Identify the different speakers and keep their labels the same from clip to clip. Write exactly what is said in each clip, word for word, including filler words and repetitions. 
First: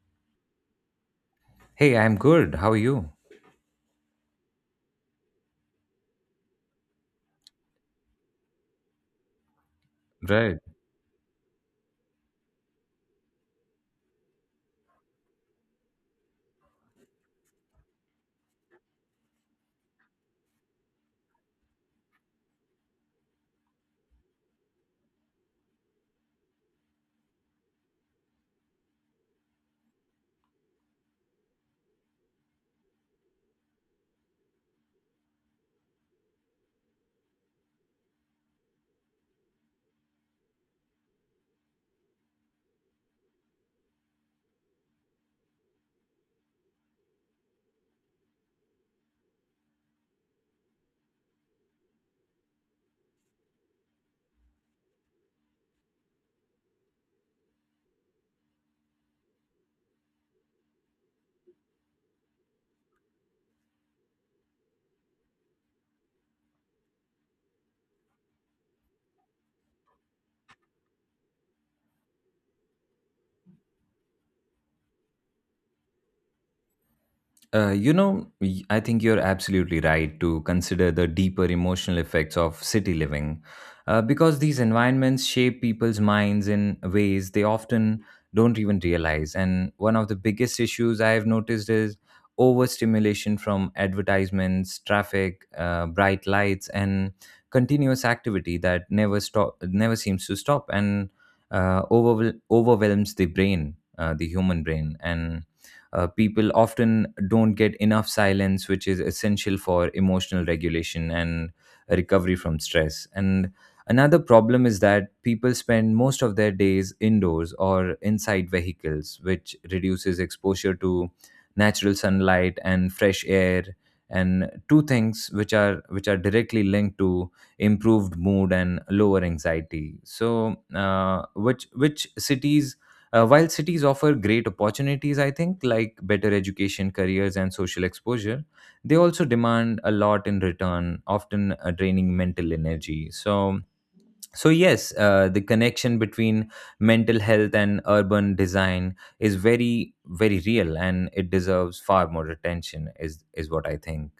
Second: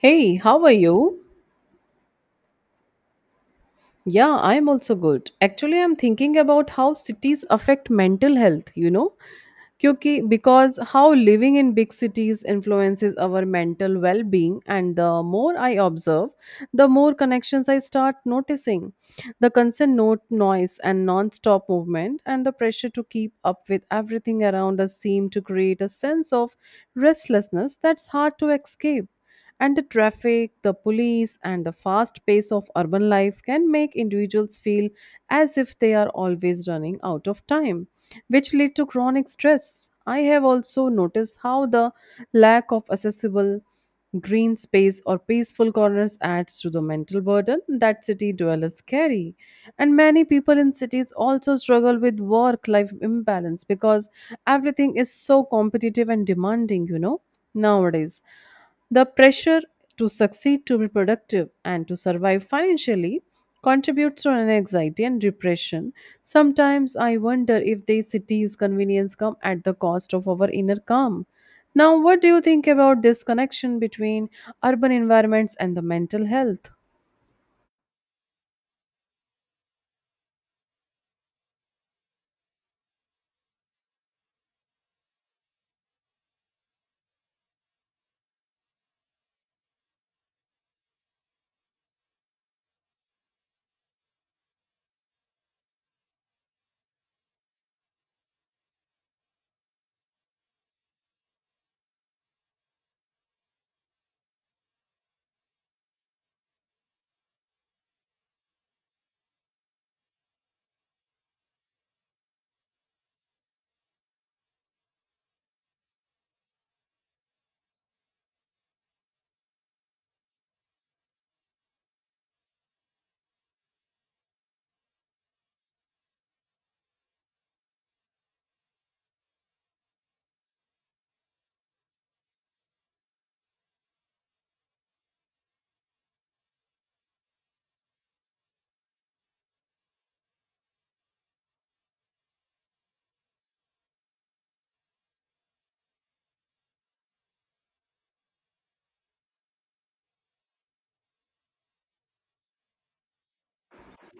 Speaker 1: Hey, how are you?
Speaker 2: Hey, I'm good. How are you?
Speaker 1: Yeah, I'm also good. Actually, I'm thinking about how cities affect mental health, you know? क्योंकि
Speaker 2: Right.
Speaker 1: because how living in big cities influences our mental well-being, and the more I observe, the more connections I start noticing. The constant note noise and non-stop movement and the pressure to keep up with everything around us seem to create a sense of restlessness that's hard to escape. And the traffic, the police, and the fast pace of urban life can make individuals feel as if they are always running out of time, which lead to chronic stress. I have also noticed how the lack of accessible green space or peaceful corners adds to the mental burden that city dwellers carry. And many people in cities also struggle with work life imbalance because everything is so competitive and demanding, you know, nowadays. The pressure to succeed, to be productive, and to survive financially contributes to an anxiety and depression. Sometimes I wonder if these cities' convenience come at the cost of our inner calm. Now, what do you think about this connection between urban environments and the mental health?
Speaker 2: Uh, you know, y- I think you're absolutely right to consider the deeper emotional effects of city living uh, because these environments shape people's minds in ways they often don't even realize. And one of the biggest issues I have noticed is overstimulation from advertisements, traffic, uh, bright lights, and continuous activity that never stop, never seems to stop, and uh, overwhel- overwhelms the brain, uh, the human brain, and uh, people often don't get enough silence, which is essential for emotional regulation and recovery from stress. And another problem is that people spend most of their days indoors or inside vehicles, which reduces exposure to natural sunlight and fresh air and two things which are which are directly linked to improved mood and lower anxiety, so uh, which which cities uh, while cities offer great opportunities, I think, like better education, careers, and social exposure, they also demand a lot in return, often uh, draining mental energy. So, so yes, uh, the connection between mental health and urban design is very, very real, and it deserves far more attention. Is is what I think.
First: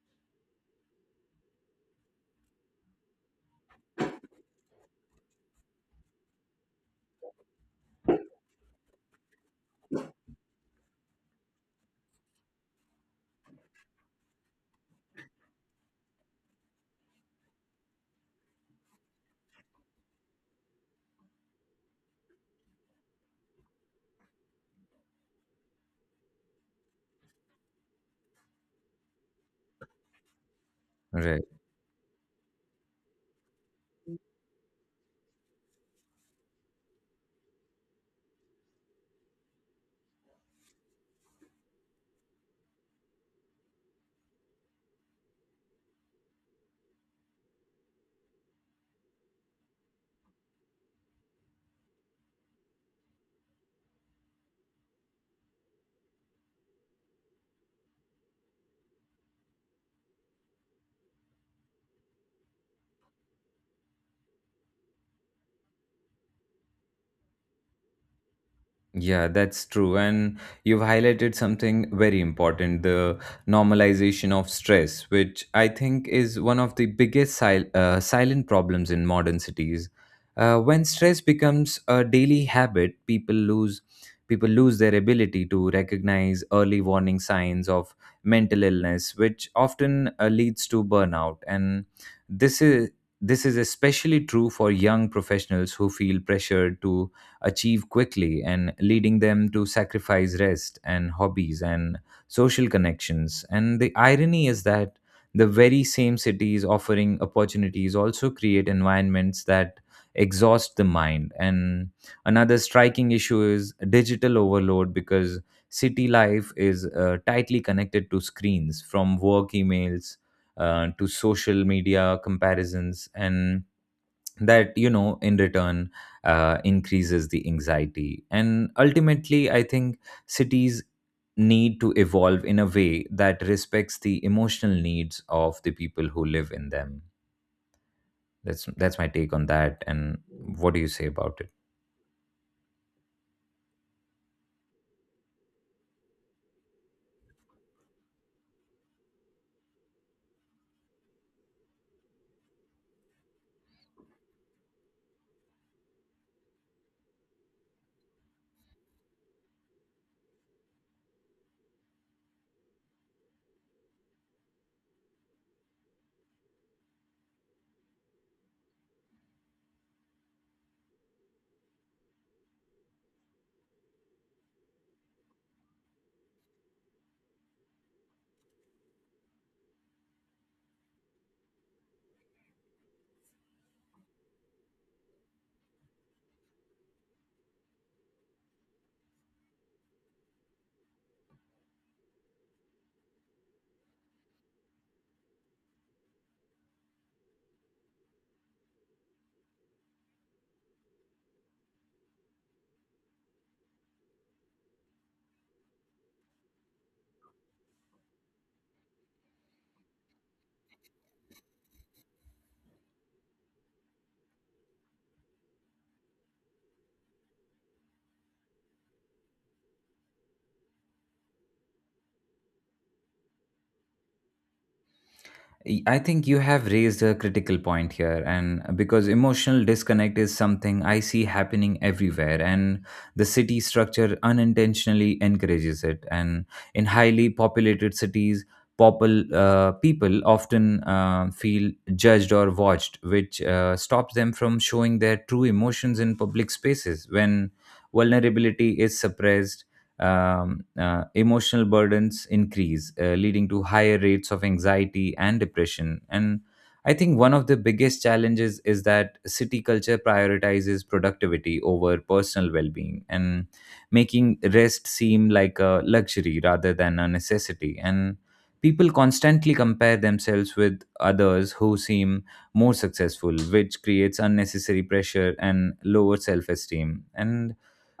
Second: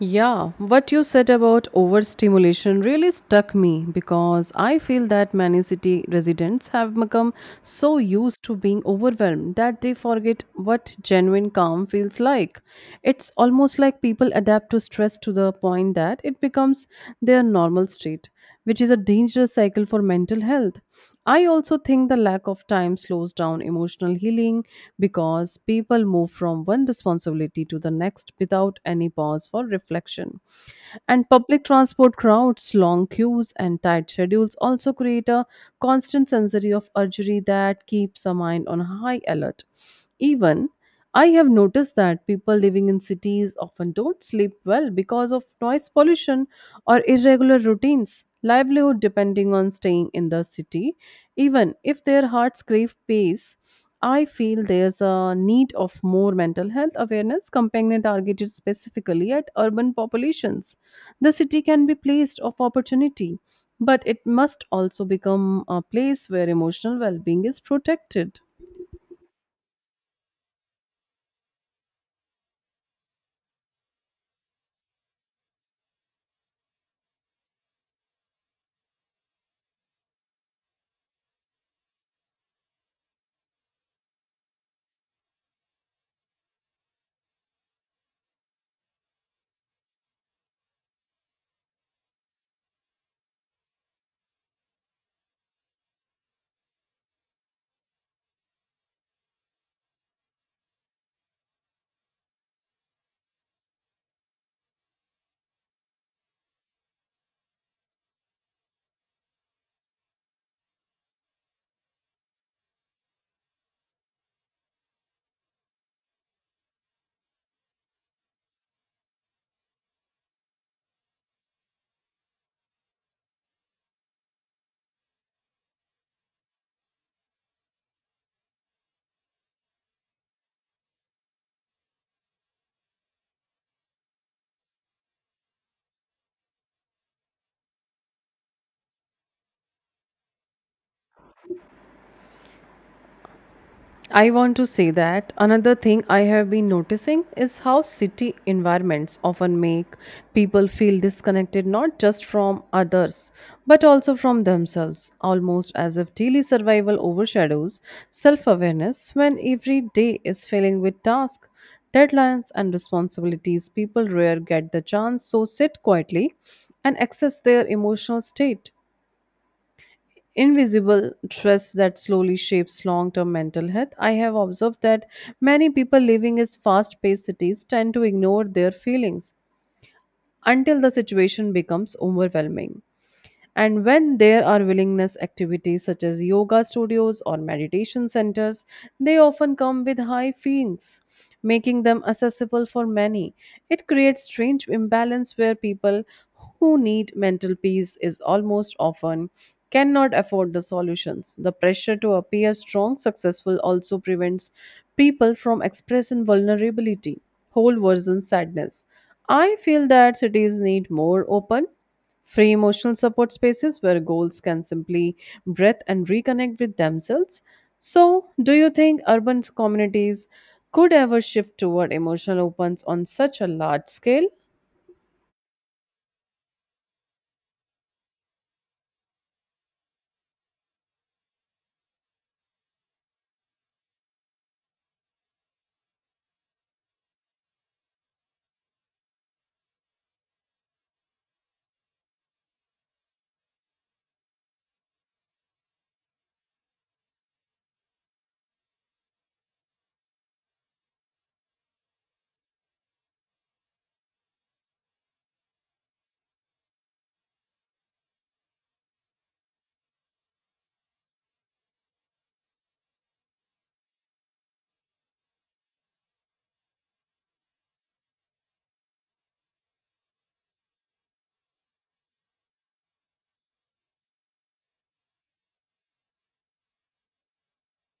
Speaker 1: Yeah, what you said about overstimulation really stuck me, because I feel that many city residents have become so used to being overwhelmed that they forget what genuine calm feels like. It's almost like people adapt to stress to the point that it becomes their normal state, which is a dangerous cycle for mental health. I also think the lack of time slows down emotional healing because people move from one responsibility to the next without any pause for reflection. And
Speaker 2: Right.
Speaker 1: public transport crowds, long queues, and tight schedules also create a constant sensory of urgency that keeps the mind on high alert. Even I have noticed that people living in cities often don't sleep well because of noise pollution or irregular routines, livelihood depending on staying in the city. Even if their hearts crave peace, I feel there's a need of more mental health awareness campaign targeted specifically at urban populations. The city can be placed of opportunity, but it must also become a place where emotional well-being is protected.
Speaker 2: Yeah, that's true. And you've highlighted something very important, the normalization of stress, which I think is one of the biggest sil- uh, silent problems in modern cities. Uh, when stress becomes a daily habit, people lose people lose their ability to recognize early warning signs of mental illness, which often uh, leads to burnout. And this is this is especially true for young professionals who feel pressured to achieve quickly, and leading them to sacrifice rest and hobbies and social connections. And the irony is that the very same cities offering opportunities also create environments that exhaust the mind. And another striking issue is digital overload, because city life is uh, tightly connected to screens, from work emails uh, to social media comparisons, and that, you know, in return uh, increases the anxiety. And ultimately, I think cities need to evolve in a way that respects the emotional needs of the people who live in them. That's that's my take on that. And what do you say about it?
Speaker 1: I want to say that another thing I have been noticing is how city environments often make people feel disconnected, not just from others but also from themselves, almost as if daily survival overshadows self awareness when every day is filling with tasks, deadlines, and responsibilities. People rare get the chance, to sit quietly and access their emotional state invisible stress that slowly shapes long term mental health. I have observed that many people living in fast paced cities tend to ignore their feelings until the situation becomes overwhelming. And when there are willingness activities such as yoga studios or meditation centers, they often come with high fees, making them accessible for many. It creates strange imbalance where people who need mental peace is almost often cannot afford the solutions. The pressure to appear strong, successful also prevents people from expressing vulnerability, whole version sadness. I feel that cities need more open free emotional support spaces where goals can simply breathe and reconnect with themselves. So, do you think urban communities could ever shift toward emotional opens on such a large scale?
Speaker 2: I think you have raised a critical point here, and because emotional disconnect is something I see happening everywhere, and the city structure unintentionally encourages it. And in highly populated cities, popul, uh, people often uh, feel judged or watched, which uh, stops them from showing their true emotions in public spaces. When vulnerability is suppressed, um, uh, emotional burdens increase, uh, leading to higher rates of anxiety and depression. And I think one of the biggest challenges is that city culture prioritizes productivity over personal well being, and making rest seem like a luxury rather than a necessity. And people constantly compare themselves with others who seem more successful, which creates unnecessary pressure and lower self esteem. And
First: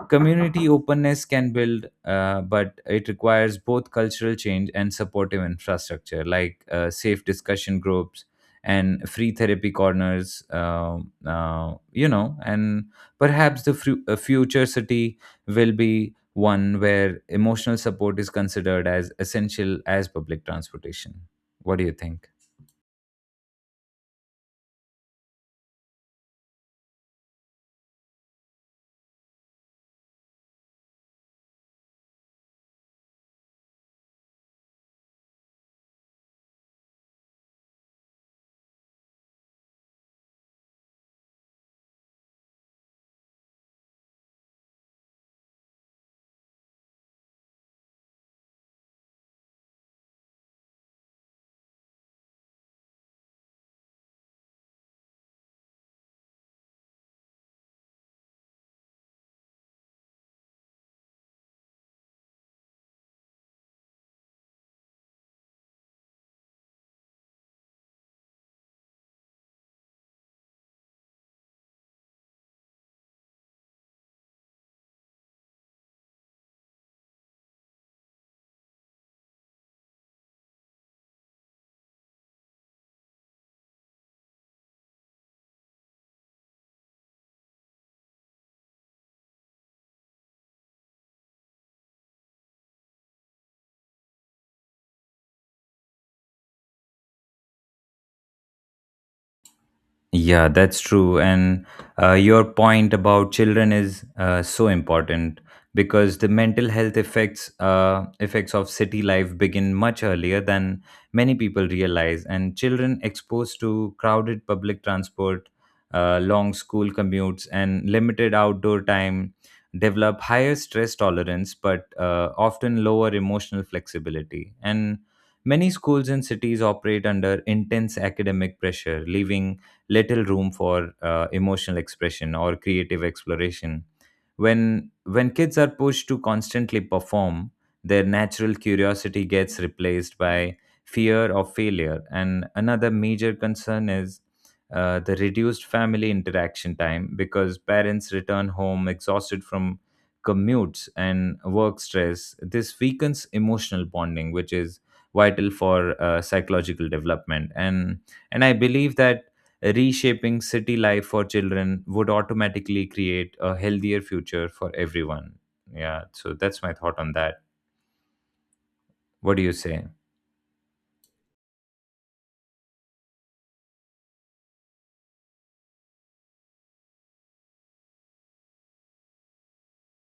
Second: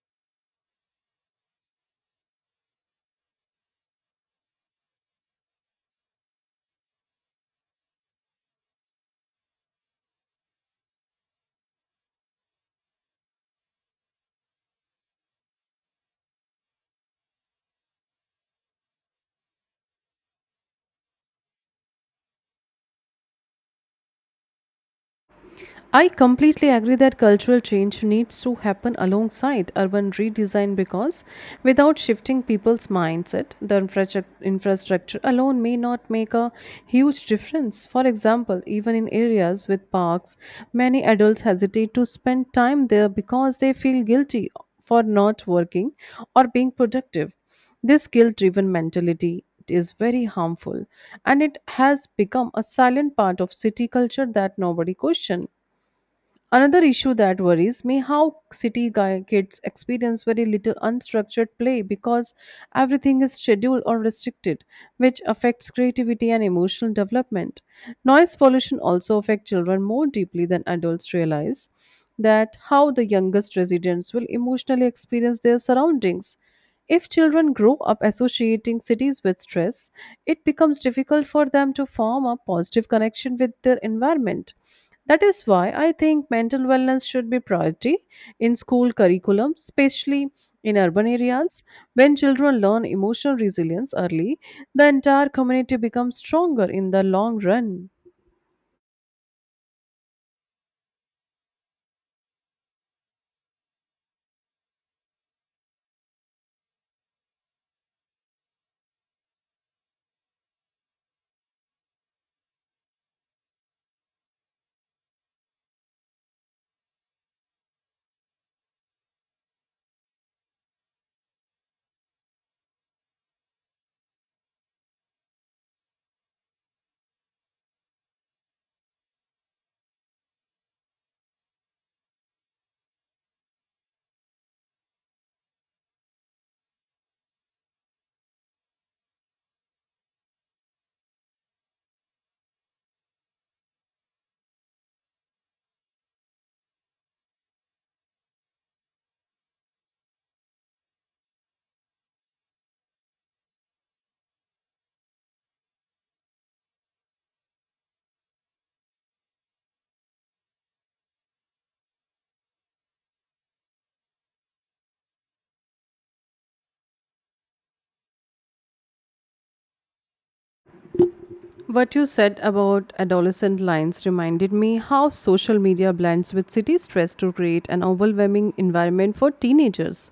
Speaker 2: community openness can build, uh, but it requires both cultural change and supportive infrastructure, like uh, safe discussion groups and free therapy corners, um uh, you know, and perhaps the fru- a future city will be one where emotional support is considered as essential as public transportation. What do you think?
Speaker 1: I completely agree that cultural change needs to happen alongside urban redesign, because without shifting people's mindset, the infrastruc- infrastructure alone may not make a huge difference. For example, even in areas with parks, many adults hesitate to spend time there because they feel guilty for not working or being productive. This guilt driven mentality is very harmful, and it has become a silent part of city culture that nobody questions. Another issue that worries me how city guy kids experience very little unstructured play because everything is scheduled or restricted, which affects creativity and emotional development. Noise pollution also affects children more deeply than adults realize that how the youngest residents will emotionally experience their surroundings. If children grow up associating cities with stress, it becomes difficult for them to form a positive connection with their environment. That is why I think mental wellness should be priority in school curriculum, especially in urban areas. When children learn emotional resilience early, the entire community becomes stronger in the long run.
Speaker 2: Yeah, that's true. And uh, your point about children is uh, so important, because the mental health effects uh, effects of city life begin much earlier than many people realize. And children exposed to crowded public transport, uh, long school commutes, and limited outdoor time develop higher stress tolerance, but uh, often lower emotional flexibility. And many schools and cities operate under intense academic pressure, leaving little room for uh, emotional expression or creative exploration. When when kids are pushed to constantly perform, their natural curiosity gets replaced by fear of failure. And another major concern is uh, the reduced family interaction time, because parents return home exhausted from commutes and work stress. This weakens emotional bonding, which is vital for uh, psychological development. And and I believe that reshaping city life for children would automatically create a healthier future for everyone. Yeah, so that's my thought on that. What do you say?
Speaker 1: What you said about adolescent lines reminded me how social media blends with city stress to create an overwhelming environment for teenagers.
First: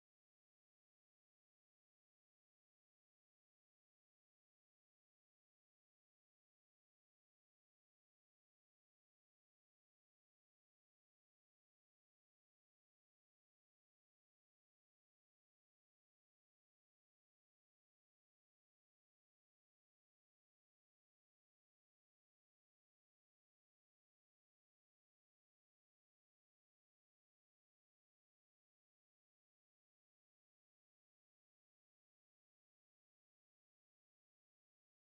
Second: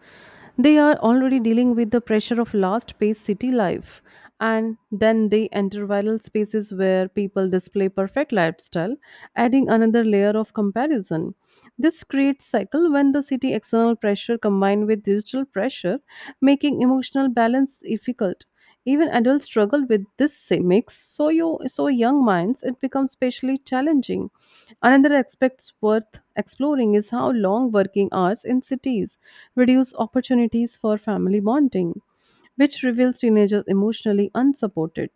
Speaker 1: They are already dealing with the pressure of fast paced city life, and then they enter viral spaces where people display perfect lifestyle, adding another layer of comparison. This creates cycle when the city external pressure combined with digital pressure, making emotional balance difficult. Even adults struggle with this sa- mix, so you so young minds it becomes especially challenging. Another aspect worth exploring is how long working hours in cities reduce opportunities for family bonding, which reveals teenagers emotionally unsupported.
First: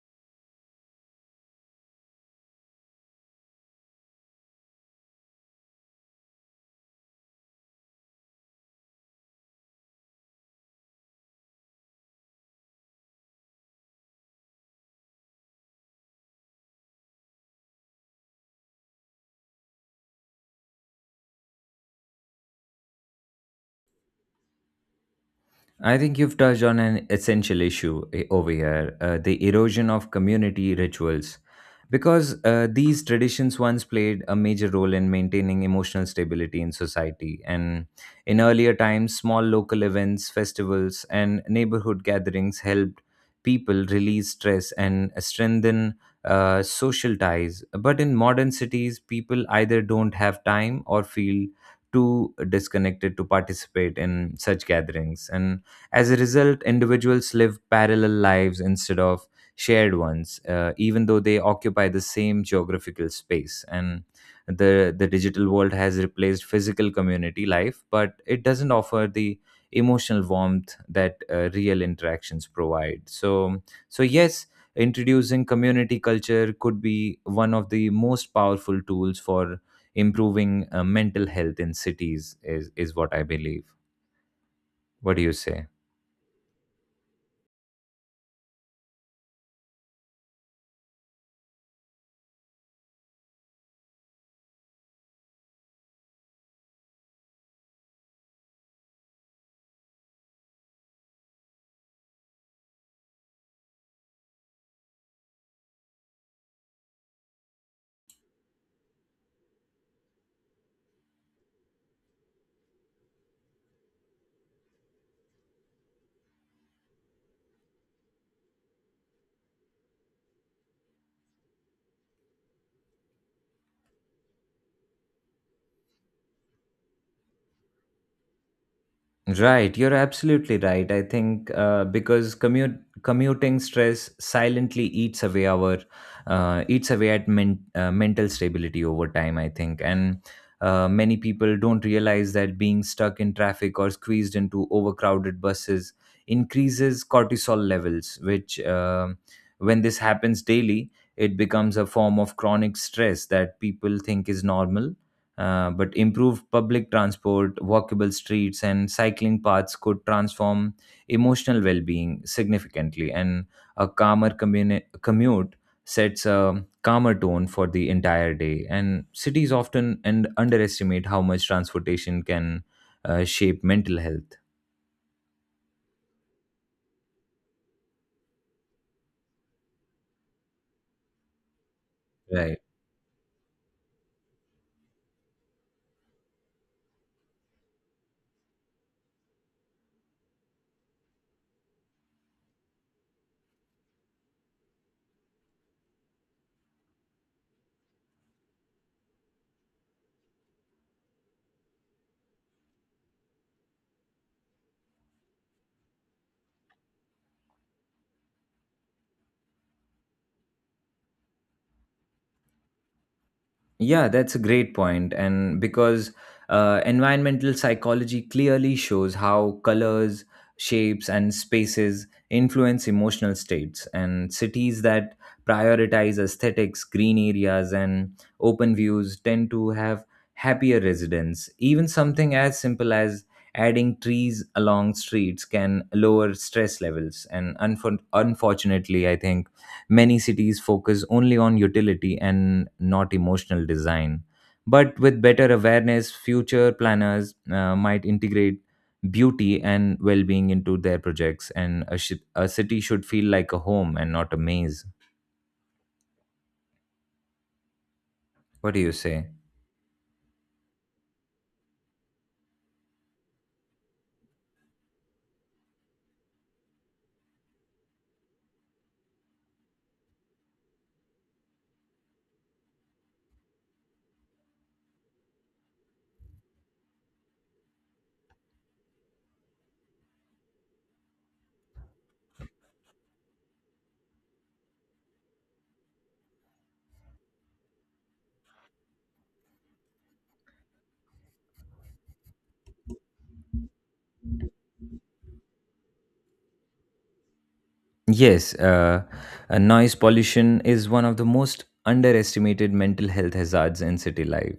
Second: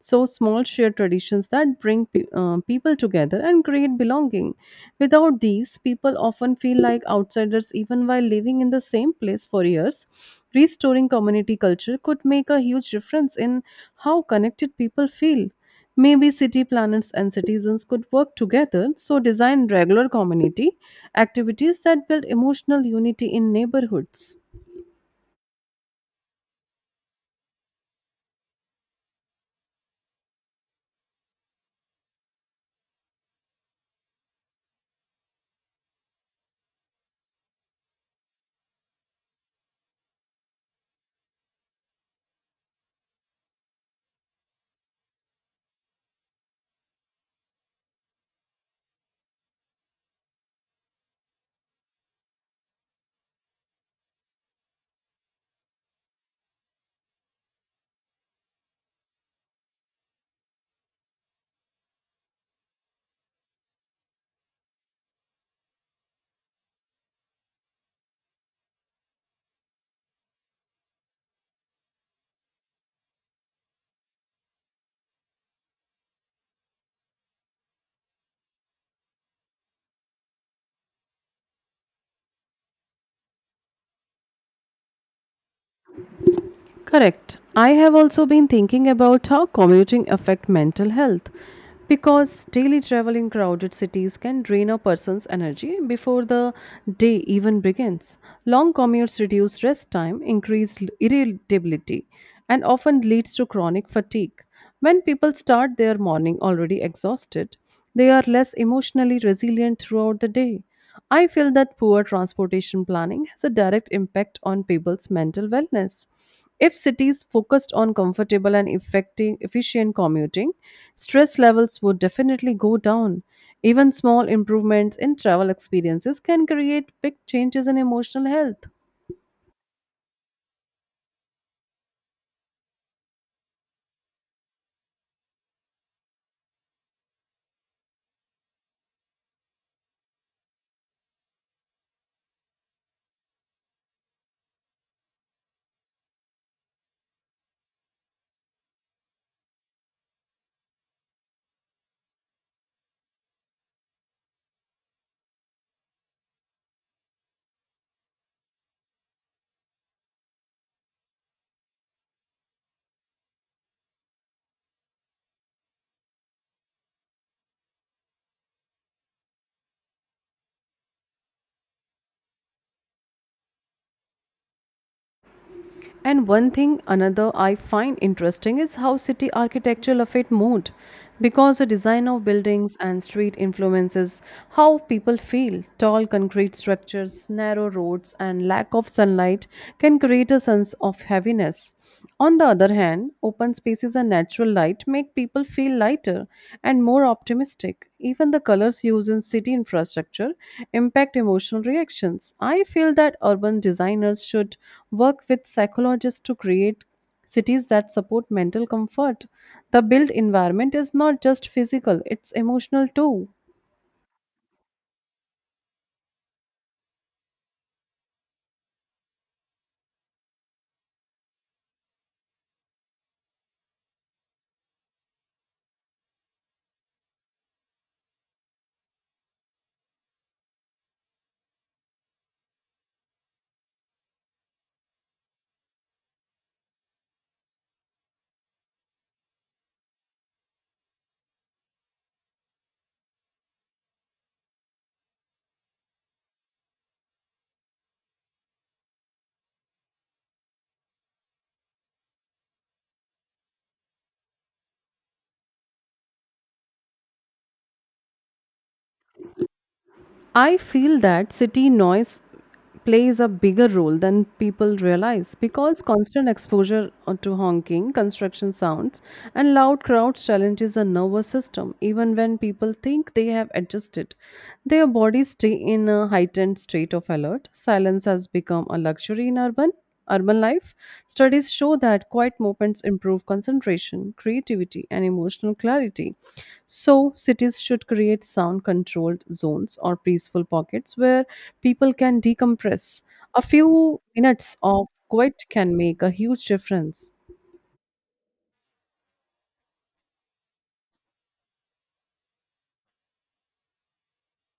Speaker 1: So, small shared traditions that bring pe- uh, people together and create belonging. Without these, people often feel like outsiders even while living in the same place for years. Restoring community culture could make a huge difference in how connected people feel. Maybe city planners and citizens could work together, so design regular community activities that build emotional unity in neighborhoods.
Speaker 2: I think you've touched on an essential issue eh, over here, uh, the erosion of community rituals, because uh, these traditions once played a major role in maintaining emotional stability in society. And in earlier times, small local events, festivals, and neighborhood gatherings helped people release stress and strengthen uh, social ties. But in modern cities, people either don't have time or feel too disconnected to participate in such gatherings. And as a result, individuals live parallel lives instead of shared ones, uh, even though they occupy the same geographical space. And the, the digital world has replaced physical community life, but it doesn't offer the emotional warmth that uh, real interactions provide. So, so yes, introducing community culture could be one of the most powerful tools for improving uh, mental health in cities. Is is what I believe. What do you say?
Speaker 1: Correct. I have also been thinking about how commuting affect mental health, because daily travel in crowded cities can drain a person's energy before the day even begins. Long commutes reduce rest time, increase irritability, and often leads to chronic fatigue. When people start their morning already exhausted, they are less emotionally resilient throughout the day. I feel that poor transportation planning has a direct impact on people's mental wellness. If cities focused on comfortable and effective, efficient commuting, stress levels would definitely go down. Even small improvements in travel experiences can create big changes in emotional health.
Speaker 2: Right, you're absolutely right. I think, uh, because commute commuting stress silently eats away our uh, eats away at men- uh, mental stability over time, I think. And uh, many people don't realize that being stuck in traffic or squeezed into overcrowded buses increases cortisol levels, which um when this happens daily, it becomes a form of chronic stress that people think is normal. Uh, but improved public transport, walkable streets, and cycling paths could transform emotional well being significantly. And a calmer communi- commute sets a calmer tone for the entire day. And cities often and underestimate how much transportation can uh, shape mental health.
Speaker 1: And one thing another I find interesting is how city architecture affect mood, because the design of
Speaker 2: Right.
Speaker 1: buildings and street influences how people feel. Tall concrete structures, narrow roads and lack of sunlight can create a sense of heaviness. On the other hand, open spaces are natural light make people feel lighter and more optimistic. Even the colors used in city infrastructure impact emotional reactions. I feel that urban designers should work with psychologists to create cities that support mental comfort. The built environment is not just physical, it's emotional too.
Speaker 2: Yeah, that's a great point, and because uh, environmental psychology clearly shows how colors, shapes, and spaces influence emotional states. And cities that prioritize aesthetics, green areas, and open views tend to have happier residents. Even something as simple as adding trees along streets can lower stress levels. And unfor- unfortunately, I think many cities focus only on utility and not emotional design. But with better awareness, future planners uh, might integrate beauty and well being into their projects, and a, shi a city should feel like a home and not a maze. What do you say?
Speaker 1: I feel that city noise plays a bigger role than people realize, because constant exposure to honking, construction sounds, and loud crowds challenges the nervous system. Even when people think they have adjusted, their bodies stay in a heightened state of alert. Silence has become a luxury in urban urban life, studies show that quiet movements improve concentration, creativity, and emotional clarity. So, cities should create sound controlled zones or peaceful pockets where people can decompress. A few minutes of quiet can make a huge difference.
Speaker 2: Yes, uh, uh, Noise pollution is one of the most underestimated mental health hazards in city life.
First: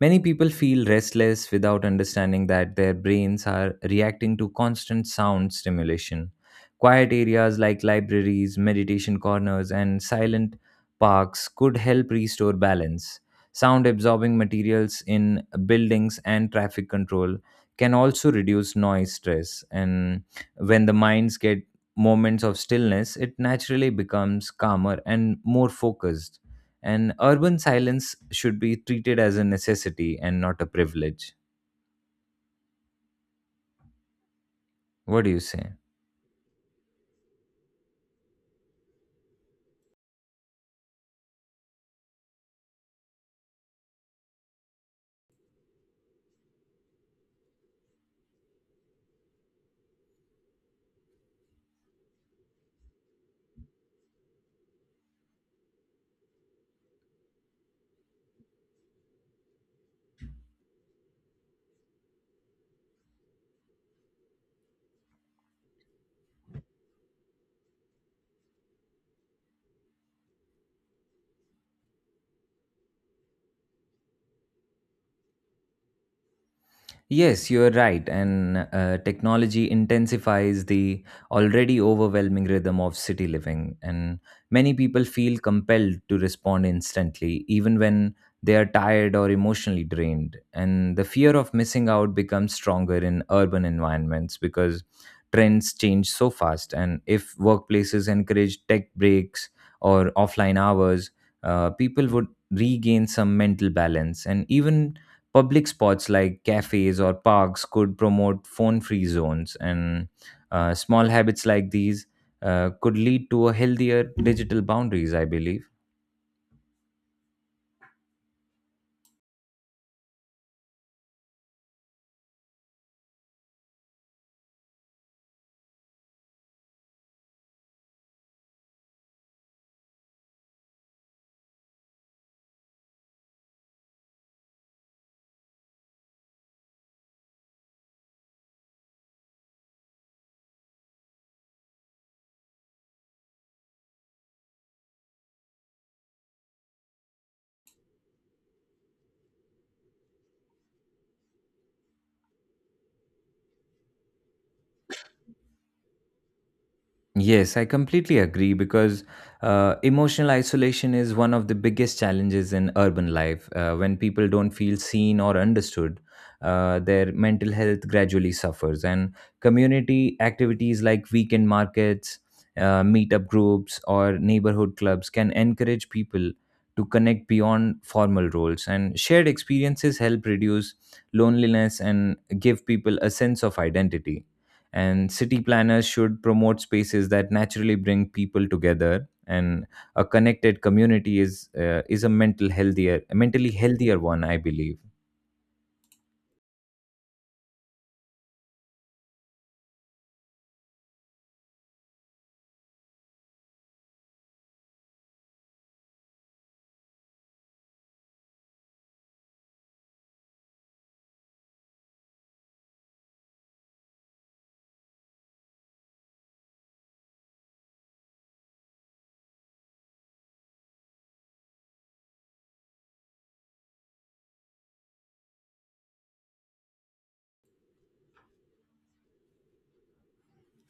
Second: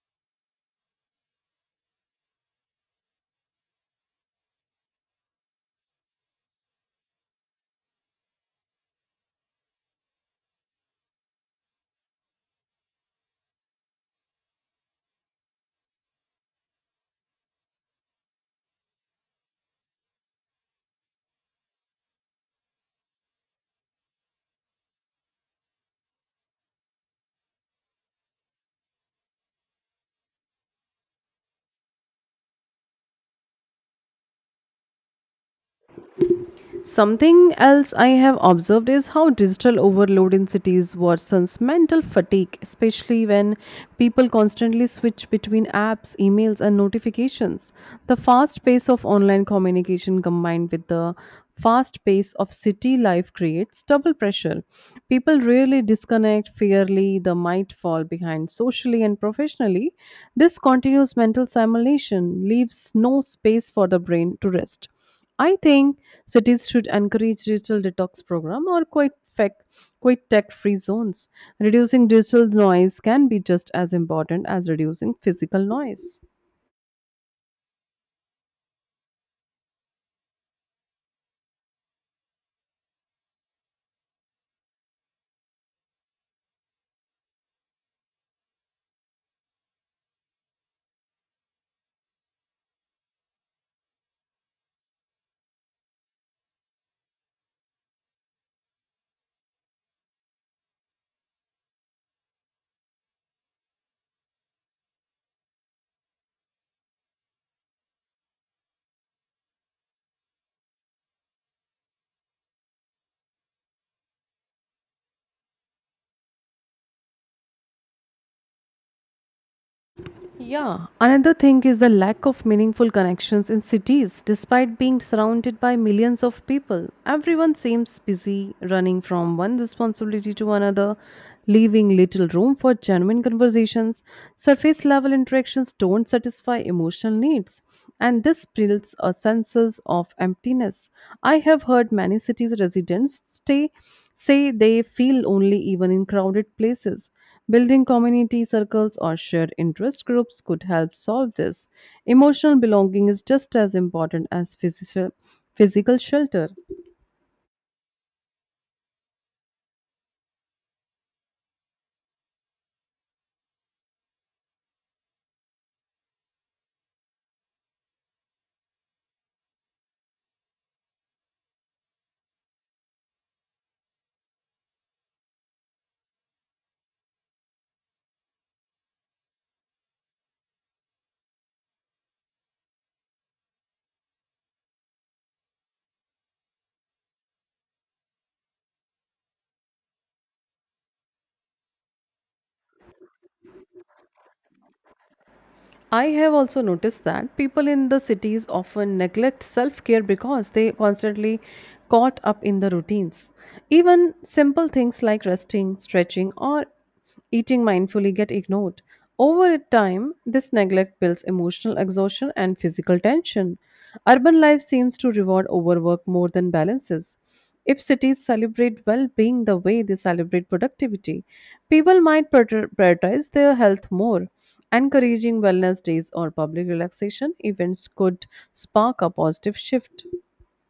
Speaker 2: Many people feel restless without understanding that their brains are reacting to constant sound stimulation. Quiet areas like libraries, meditation corners, and silent parks could help restore balance. Sound absorbing materials in buildings and traffic control can also reduce noise stress. And when the minds get moments of stillness, it naturally becomes calmer and more focused. And urban silence should be treated as a necessity and not a privilege. What do you say?
Speaker 1: Something else I have observed is how digital overload in cities worsens mental fatigue, especially when people constantly switch between apps, emails, and notifications. The fast pace of online communication combined with the fast pace of city life creates double pressure. People rarely disconnect fairly, they might fall behind socially and professionally. This continuous mental simulation leaves no space for the brain to rest. I think cities should encourage digital detox program or quite fec quite tech-free zones. Reducing digital noise can be just as important as reducing physical noise.
Speaker 2: Yes, you are right. And uh, technology intensifies the already overwhelming rhythm of city living. And many people feel compelled to respond instantly, even when they are tired or emotionally drained. And the fear of missing out becomes stronger in urban environments because trends change so fast. And if workplaces encourage tech breaks or offline hours, uh, people would regain some mental balance. And even public spots like cafes or parks could promote phone free zones, and uh, small habits like these uh, could lead to a healthier digital boundaries, I believe.
Speaker 1: Yeah, another thing is the lack of meaningful connections in cities. Despite being surrounded by millions of people, everyone seems busy running from one responsibility to another, leaving little room for genuine conversations. Surface level interactions don't satisfy emotional needs, and this builds a sense of emptiness. I have heard many cities residents stay say they feel lonely even in crowded places. Building community circles or shared interest groups could help solve this. Emotional belonging is just as important as physical, physical shelter.
Speaker 2: Yes, I completely agree, because uh, emotional isolation is one of the biggest challenges in urban life. Uh, when people don't feel seen or understood, uh, their mental health gradually suffers. And community activities like weekend markets, uh, meetup groups, or neighborhood clubs can encourage people to connect beyond formal roles. And shared experiences help reduce loneliness and give people a sense of identity, and city planners should promote spaces that naturally bring people together. And a connected community is uh, is a mental healthier a mentally healthier one, I believe.
Speaker 1: I have also noticed that people in the cities often neglect self care because they constantly caught up in the routines. Even simple things like resting, stretching, or eating mindfully get ignored. Over time, this neglect builds emotional exhaustion and physical tension. Urban life seems to reward overwork more than balances. If cities celebrate well being the way they celebrate productivity, people might prior- prioritize their health more. Encouraging wellness days or public relaxation events could spark a positive shift.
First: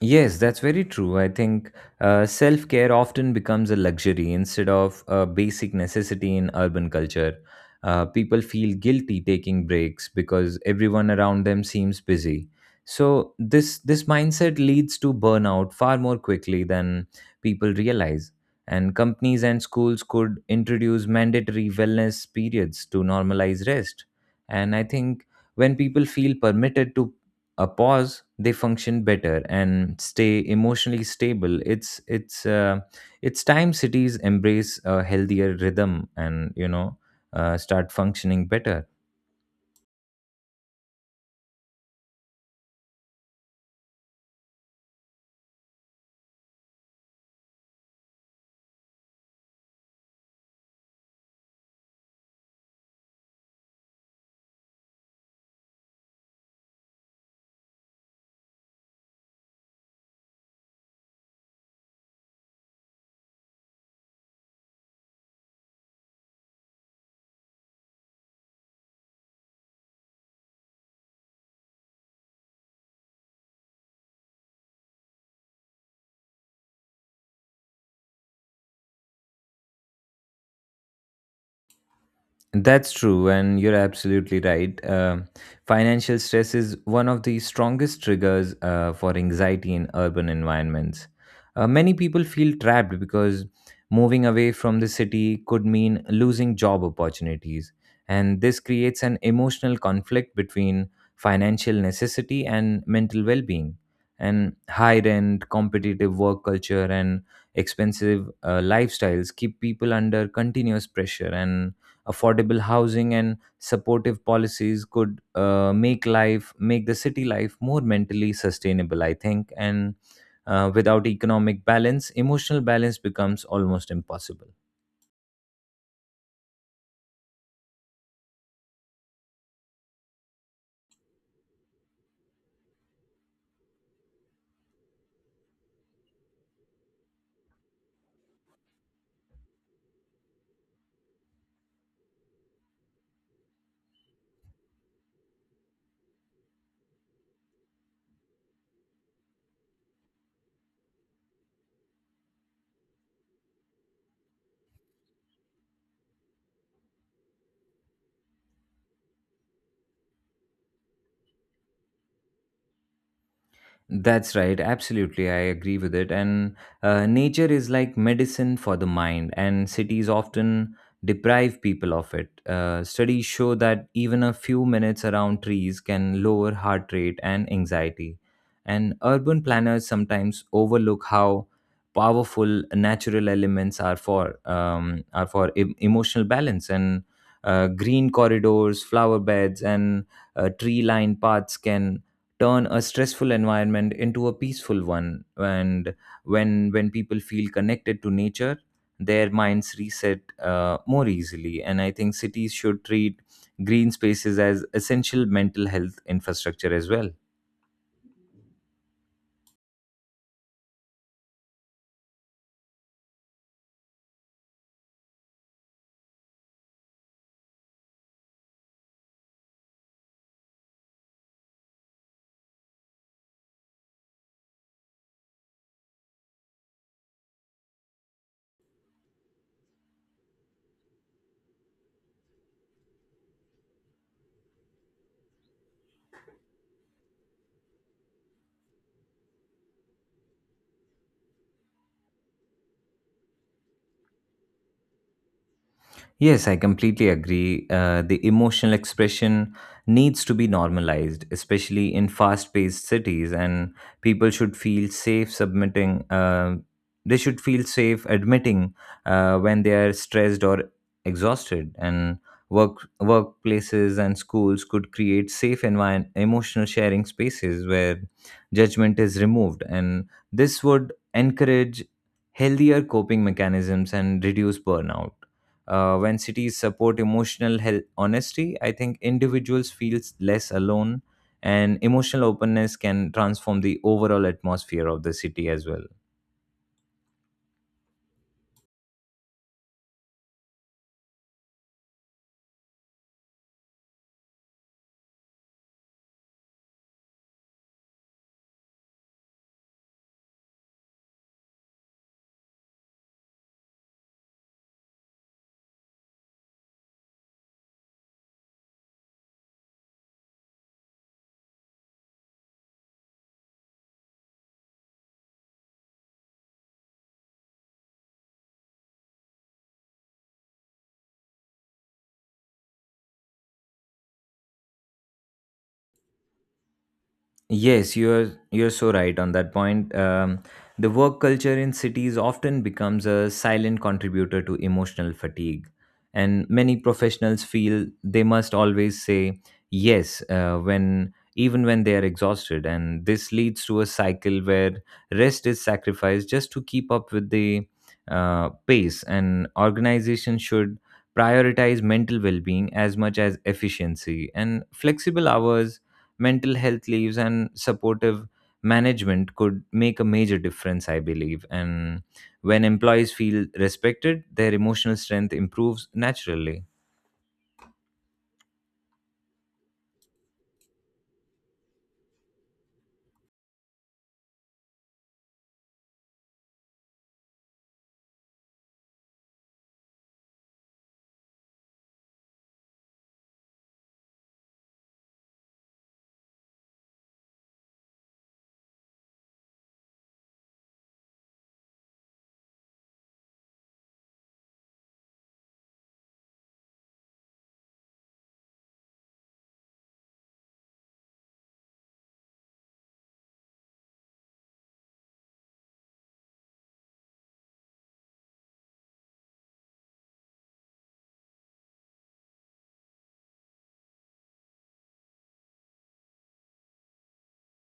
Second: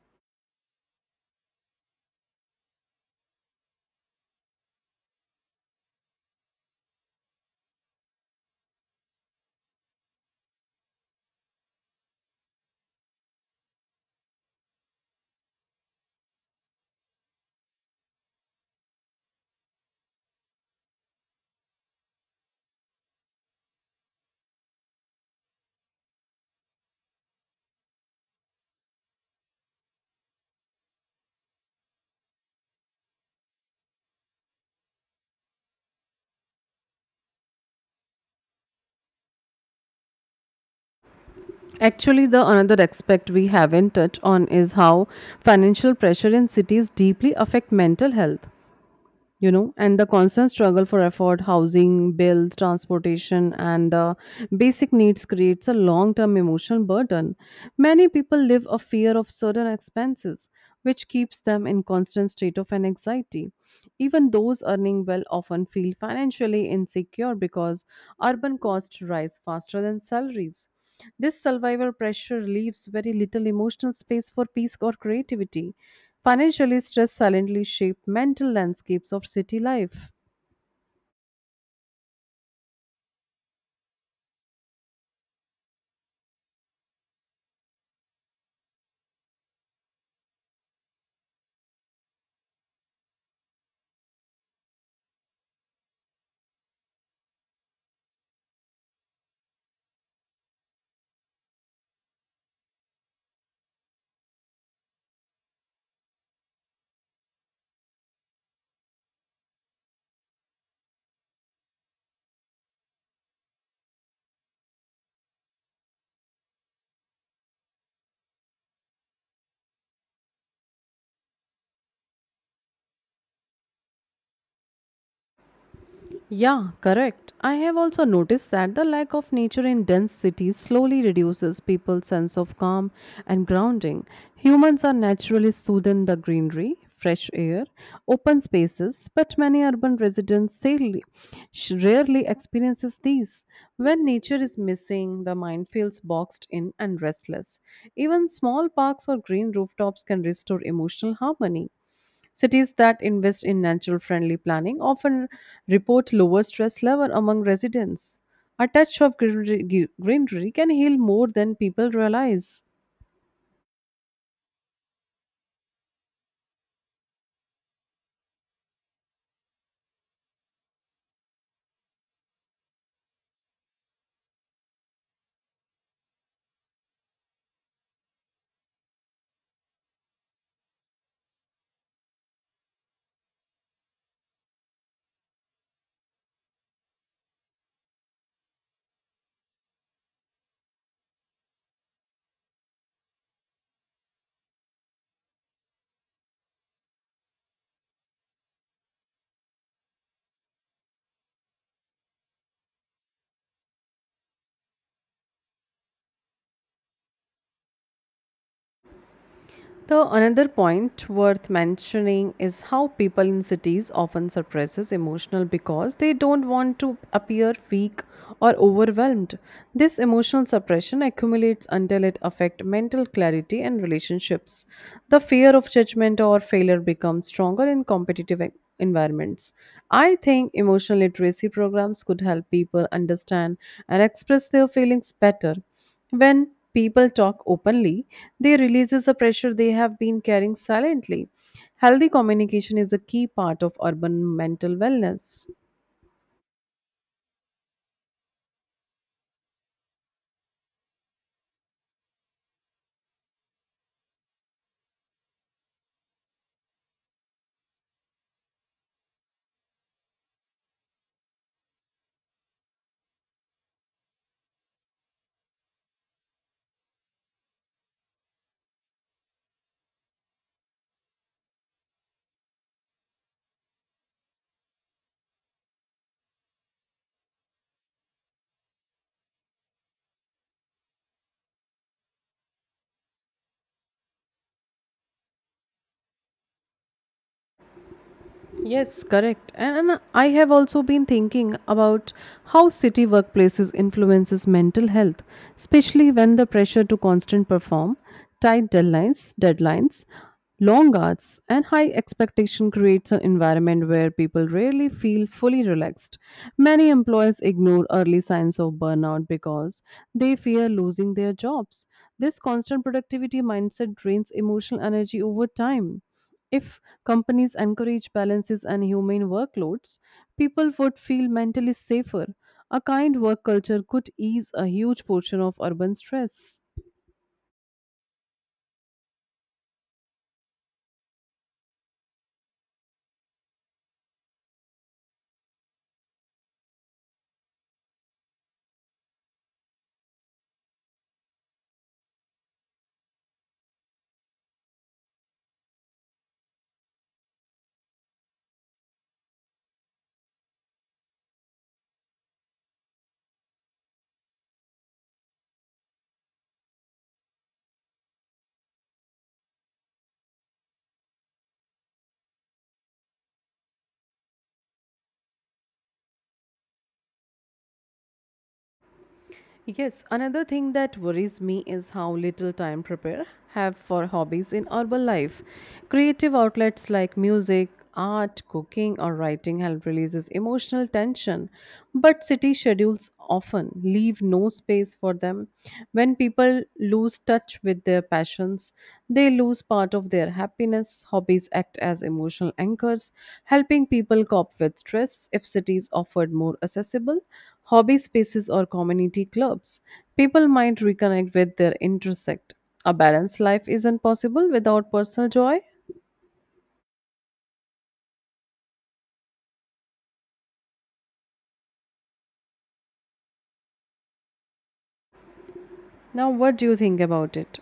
Speaker 2: Yes, that's very true. I think uh, self care often becomes a luxury instead of a basic necessity in urban culture. Uh, people feel guilty taking breaks because everyone around them seems busy. So this this mindset leads to burnout far more quickly than people realize. And companies and schools could introduce mandatory wellness periods to normalize rest. And I think when people feel permitted to a pause, they function better and stay emotionally stable. It's it's uh, it's time cities embrace a healthier rhythm, and, you know, uh, start functioning better.
Speaker 1: Actually, the another aspect we haven't touched on is how financial pressure in cities deeply affect mental health, you know, and the constant struggle for effort housing bills transportation and the basic needs creates a long term emotional burden. Many people live a fear of certain expenses, which keeps them in constant state of an anxiety. Even those earning well often feel financially insecure because urban costs rise faster than salaries. This survivor pressure leaves very little emotional space for peace or creativity. Financially, stress silently shape mental landscapes of city life.
Speaker 2: That's true, and you're absolutely right. Uh, financial stress is one of the strongest triggers uh, for anxiety in urban environments. Uh, many people feel trapped because moving away from the city could mean losing job opportunities, and this creates an emotional conflict between financial necessity and mental well being. And high rent, competitive work culture, and expensive uh, lifestyles keep people under continuous pressure, and affordable housing and supportive policies could uh, make life make the city life more mentally sustainable, I think. And uh, without economic balance, emotional balance becomes almost impossible.
Speaker 1: Yeah, correct. I have also noticed that the lack of nature in dense cities slowly reduces people's sense of calm and grounding. Humans are naturally soothed in the greenery, fresh air, open spaces, but many urban residents sadly sh- rarely experiences these. When nature is missing, the mind feels boxed in and restless. Even small parks or green rooftops can restore emotional harmony. Cities that invest in natural friendly planning often report lower stress level among residents. A touch of greenery, greenery can heal more than people realize.
Speaker 2: That's right, absolutely. I agree with it. And uh, nature is like medicine for the mind, and cities often deprive people of it. Uh, studies show that even a few minutes around trees can lower heart rate and anxiety. And urban planners sometimes overlook how powerful natural elements are for um, are for em- emotional balance, and uh, green corridors, flower beds, and uh, tree-lined paths can turn a stressful environment into a peaceful one. And when when people feel connected to nature, their minds reset uh, more easily. And I think cities should treat green spaces as essential mental health infrastructure as well.
Speaker 1: The another point worth mentioning is how people in cities often suppresses emotional because they don't want to appear weak or overwhelmed. This emotional suppression accumulates until it affects mental clarity and relationships. The fear of judgment or failure becomes stronger in competitive e- environments. I think emotional literacy programs could help people understand and express their feelings better. When people talk openly, they releases the pressure they have been carrying silently. Healthy communication is a key part of urban mental wellness.
Speaker 2: Yes, I completely agree. Uh, the emotional expression needs to be normalized, especially in fast paced cities, and people should feel safe submitting, uh, they should feel safe admitting uh, when they are stressed or exhausted. And work workplaces and schools could create safe environment, emotional sharing spaces where judgment is removed. And this would encourage healthier coping mechanisms and reduce burnout. Uh, when cities support emotional health honesty, I think individuals feel less alone, and emotional openness can transform the overall atmosphere of the city as well.
Speaker 1: Yes, correct. And and I have also been thinking about how city workplaces influences mental health, especially when the pressure to constant perform, tight deadlines, deadlines, long hours, and high expectation creates an environment where people rarely feel fully relaxed. Many employees ignore early signs of burnout because they fear losing their jobs. This constant productivity mindset drains emotional energy over time if companies encourage balances and humane workloads, people would feel mentally safer. A kind work culture could ease a huge portion of urban stress.
Speaker 2: Yes, you're you're so right on that point. Um, the work culture in cities often becomes a silent contributor to emotional fatigue, and many professionals feel they must always say yes uh, when even when they are exhausted, and this leads to a cycle where rest is sacrificed just to keep up with the uh, pace. And organization should prioritize mental well-being as much as efficiency, and flexible hours, mental health leaves, and supportive management could make a major difference, I believe. And when employees feel respected, their emotional strength improves naturally.
Speaker 1: Yes, another thing that worries me is how little time prepare have for hobbies in urban life. Creative outlets like music, art, cooking, or writing help releases emotional tension, but city schedules often leave no space for them. When people lose touch with their passions, they lose part of their happiness. Hobbies act as emotional anchors, helping people cope with stress. If cities offered more accessible, hobby spaces or community clubs. People might reconnect with their intersect. A balanced life isn't possible without personal joy. Now, what do you think about it?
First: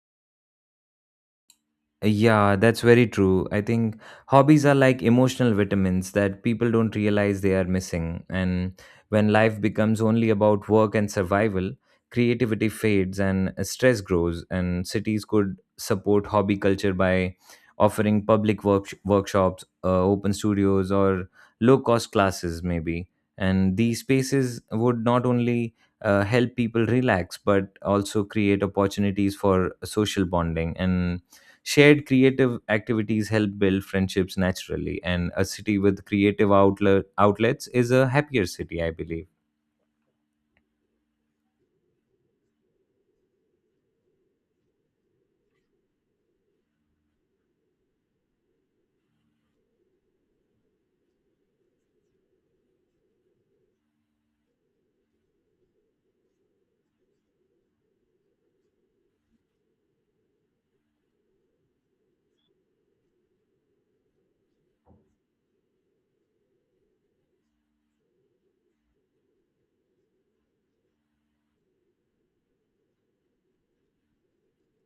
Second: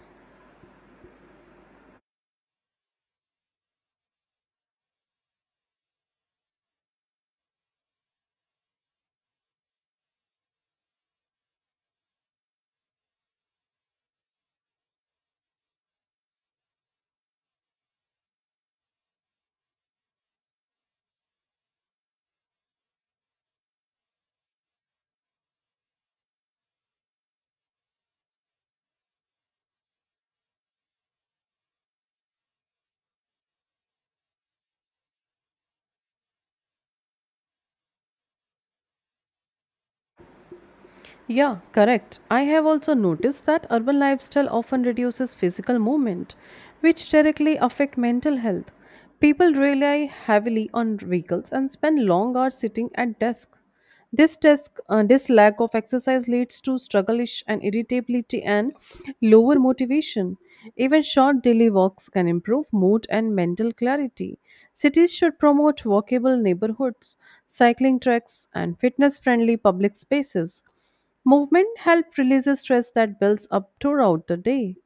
Speaker 2: Yeah, that's very true. I think hobbies are like emotional vitamins that people don't realize they are missing. And when life becomes only about work and survival, creativity fades and stress grows. And cities could support hobby culture by offering public work- workshops, uh, open studios, or low cost classes, maybe. And these spaces would not only uh, help people relax but also create opportunities for social bonding. And shared creative activities help build friendships naturally, and a city with creative outlet outlets is a happier city, I believe.
Speaker 1: Yeah, correct. I have also noticed that urban lifestyle often reduces physical movement, which directly affect mental health. People rely heavily on vehicles and spend long hours sitting at desk. This desk, uh, this lack of exercise leads to struggleish and irritability and lower motivation. Even short daily walks can improve mood and mental clarity. Cities should promote walkable neighborhoods, cycling tracks, and fitness-friendly public spaces. Movement helps release the stress that builds up throughout the day.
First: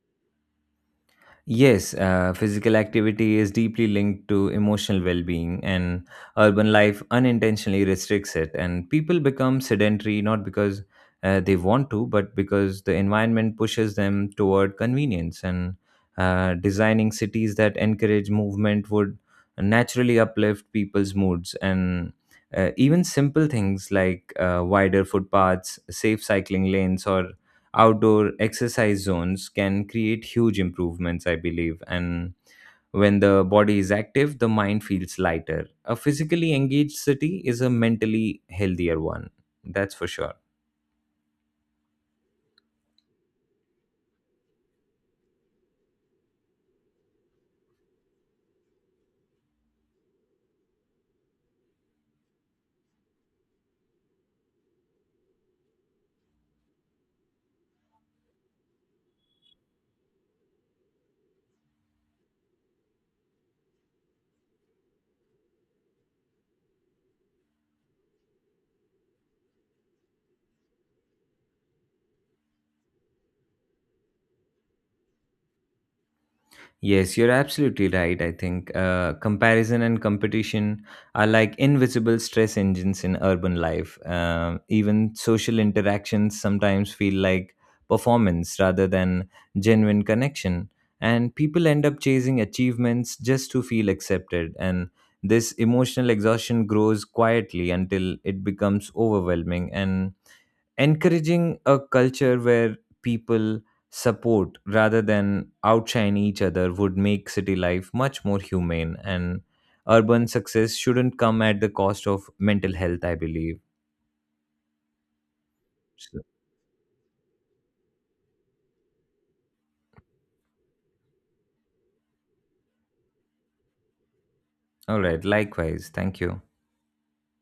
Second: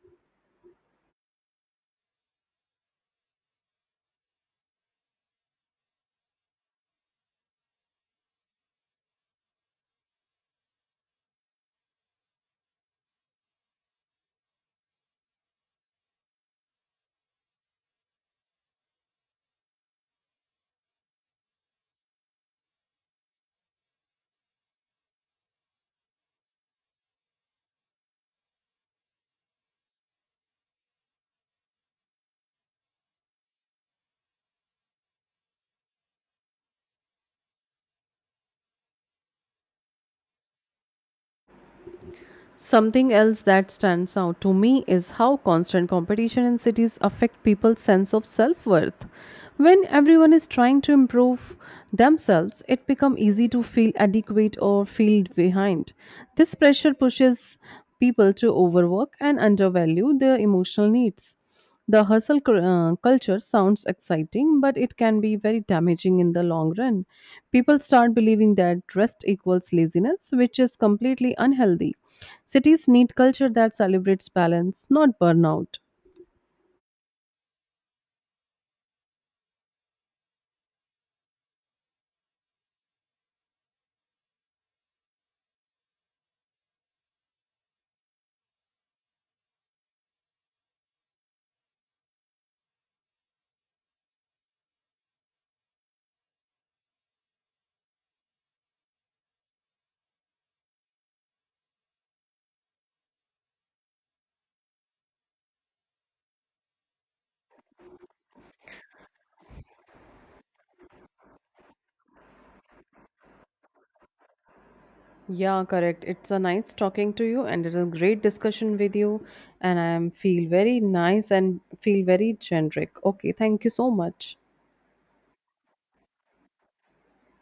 Speaker 2: Yes, uh, physical activity is deeply linked to emotional well being, and urban life unintentionally restricts it. And people become sedentary not because uh, they want to, but because the environment pushes them toward convenience. And uh, designing cities that encourage movement would naturally uplift people's moods. And uh, even simple things like uh, wider footpaths, safe cycling lanes, or outdoor exercise zones can create huge improvements, I believe. And when the body is active, the mind feels lighter. A physically engaged city is a mentally healthier one. That's for sure.
Speaker 1: Something else that stands out to me is how constant competition in cities affect people's sense of self-worth. When everyone is trying to improve themselves, it becomes easy to feel adequate or feel behind. This pressure pushes people to overwork and undervalue their emotional needs. The hustle cul- uh, culture sounds exciting, but it can be very damaging in the long run. People start believing that rest equals laziness, which is completely unhealthy. Cities need culture that celebrates balance, not burnout.
Speaker 2: Yes, you're absolutely right. I think uh, comparison and competition are like invisible stress engines in urban life. Um, even social interactions sometimes feel like performance rather than genuine connection. And people end up chasing achievements just to feel accepted. And this emotional exhaustion grows quietly until it becomes overwhelming. And encouraging a culture where people support rather than outshine each other would make city life much more humane. And urban success shouldn't come at the cost of mental health, I believe.
Speaker 1: Yeah, correct.
Speaker 2: So-
Speaker 1: It's a nice talking to you, and it's a great discussion with you. And I am feel very nice and feel very generic. Okay, thank you so much.
Speaker 2: all right, likewise, thank you.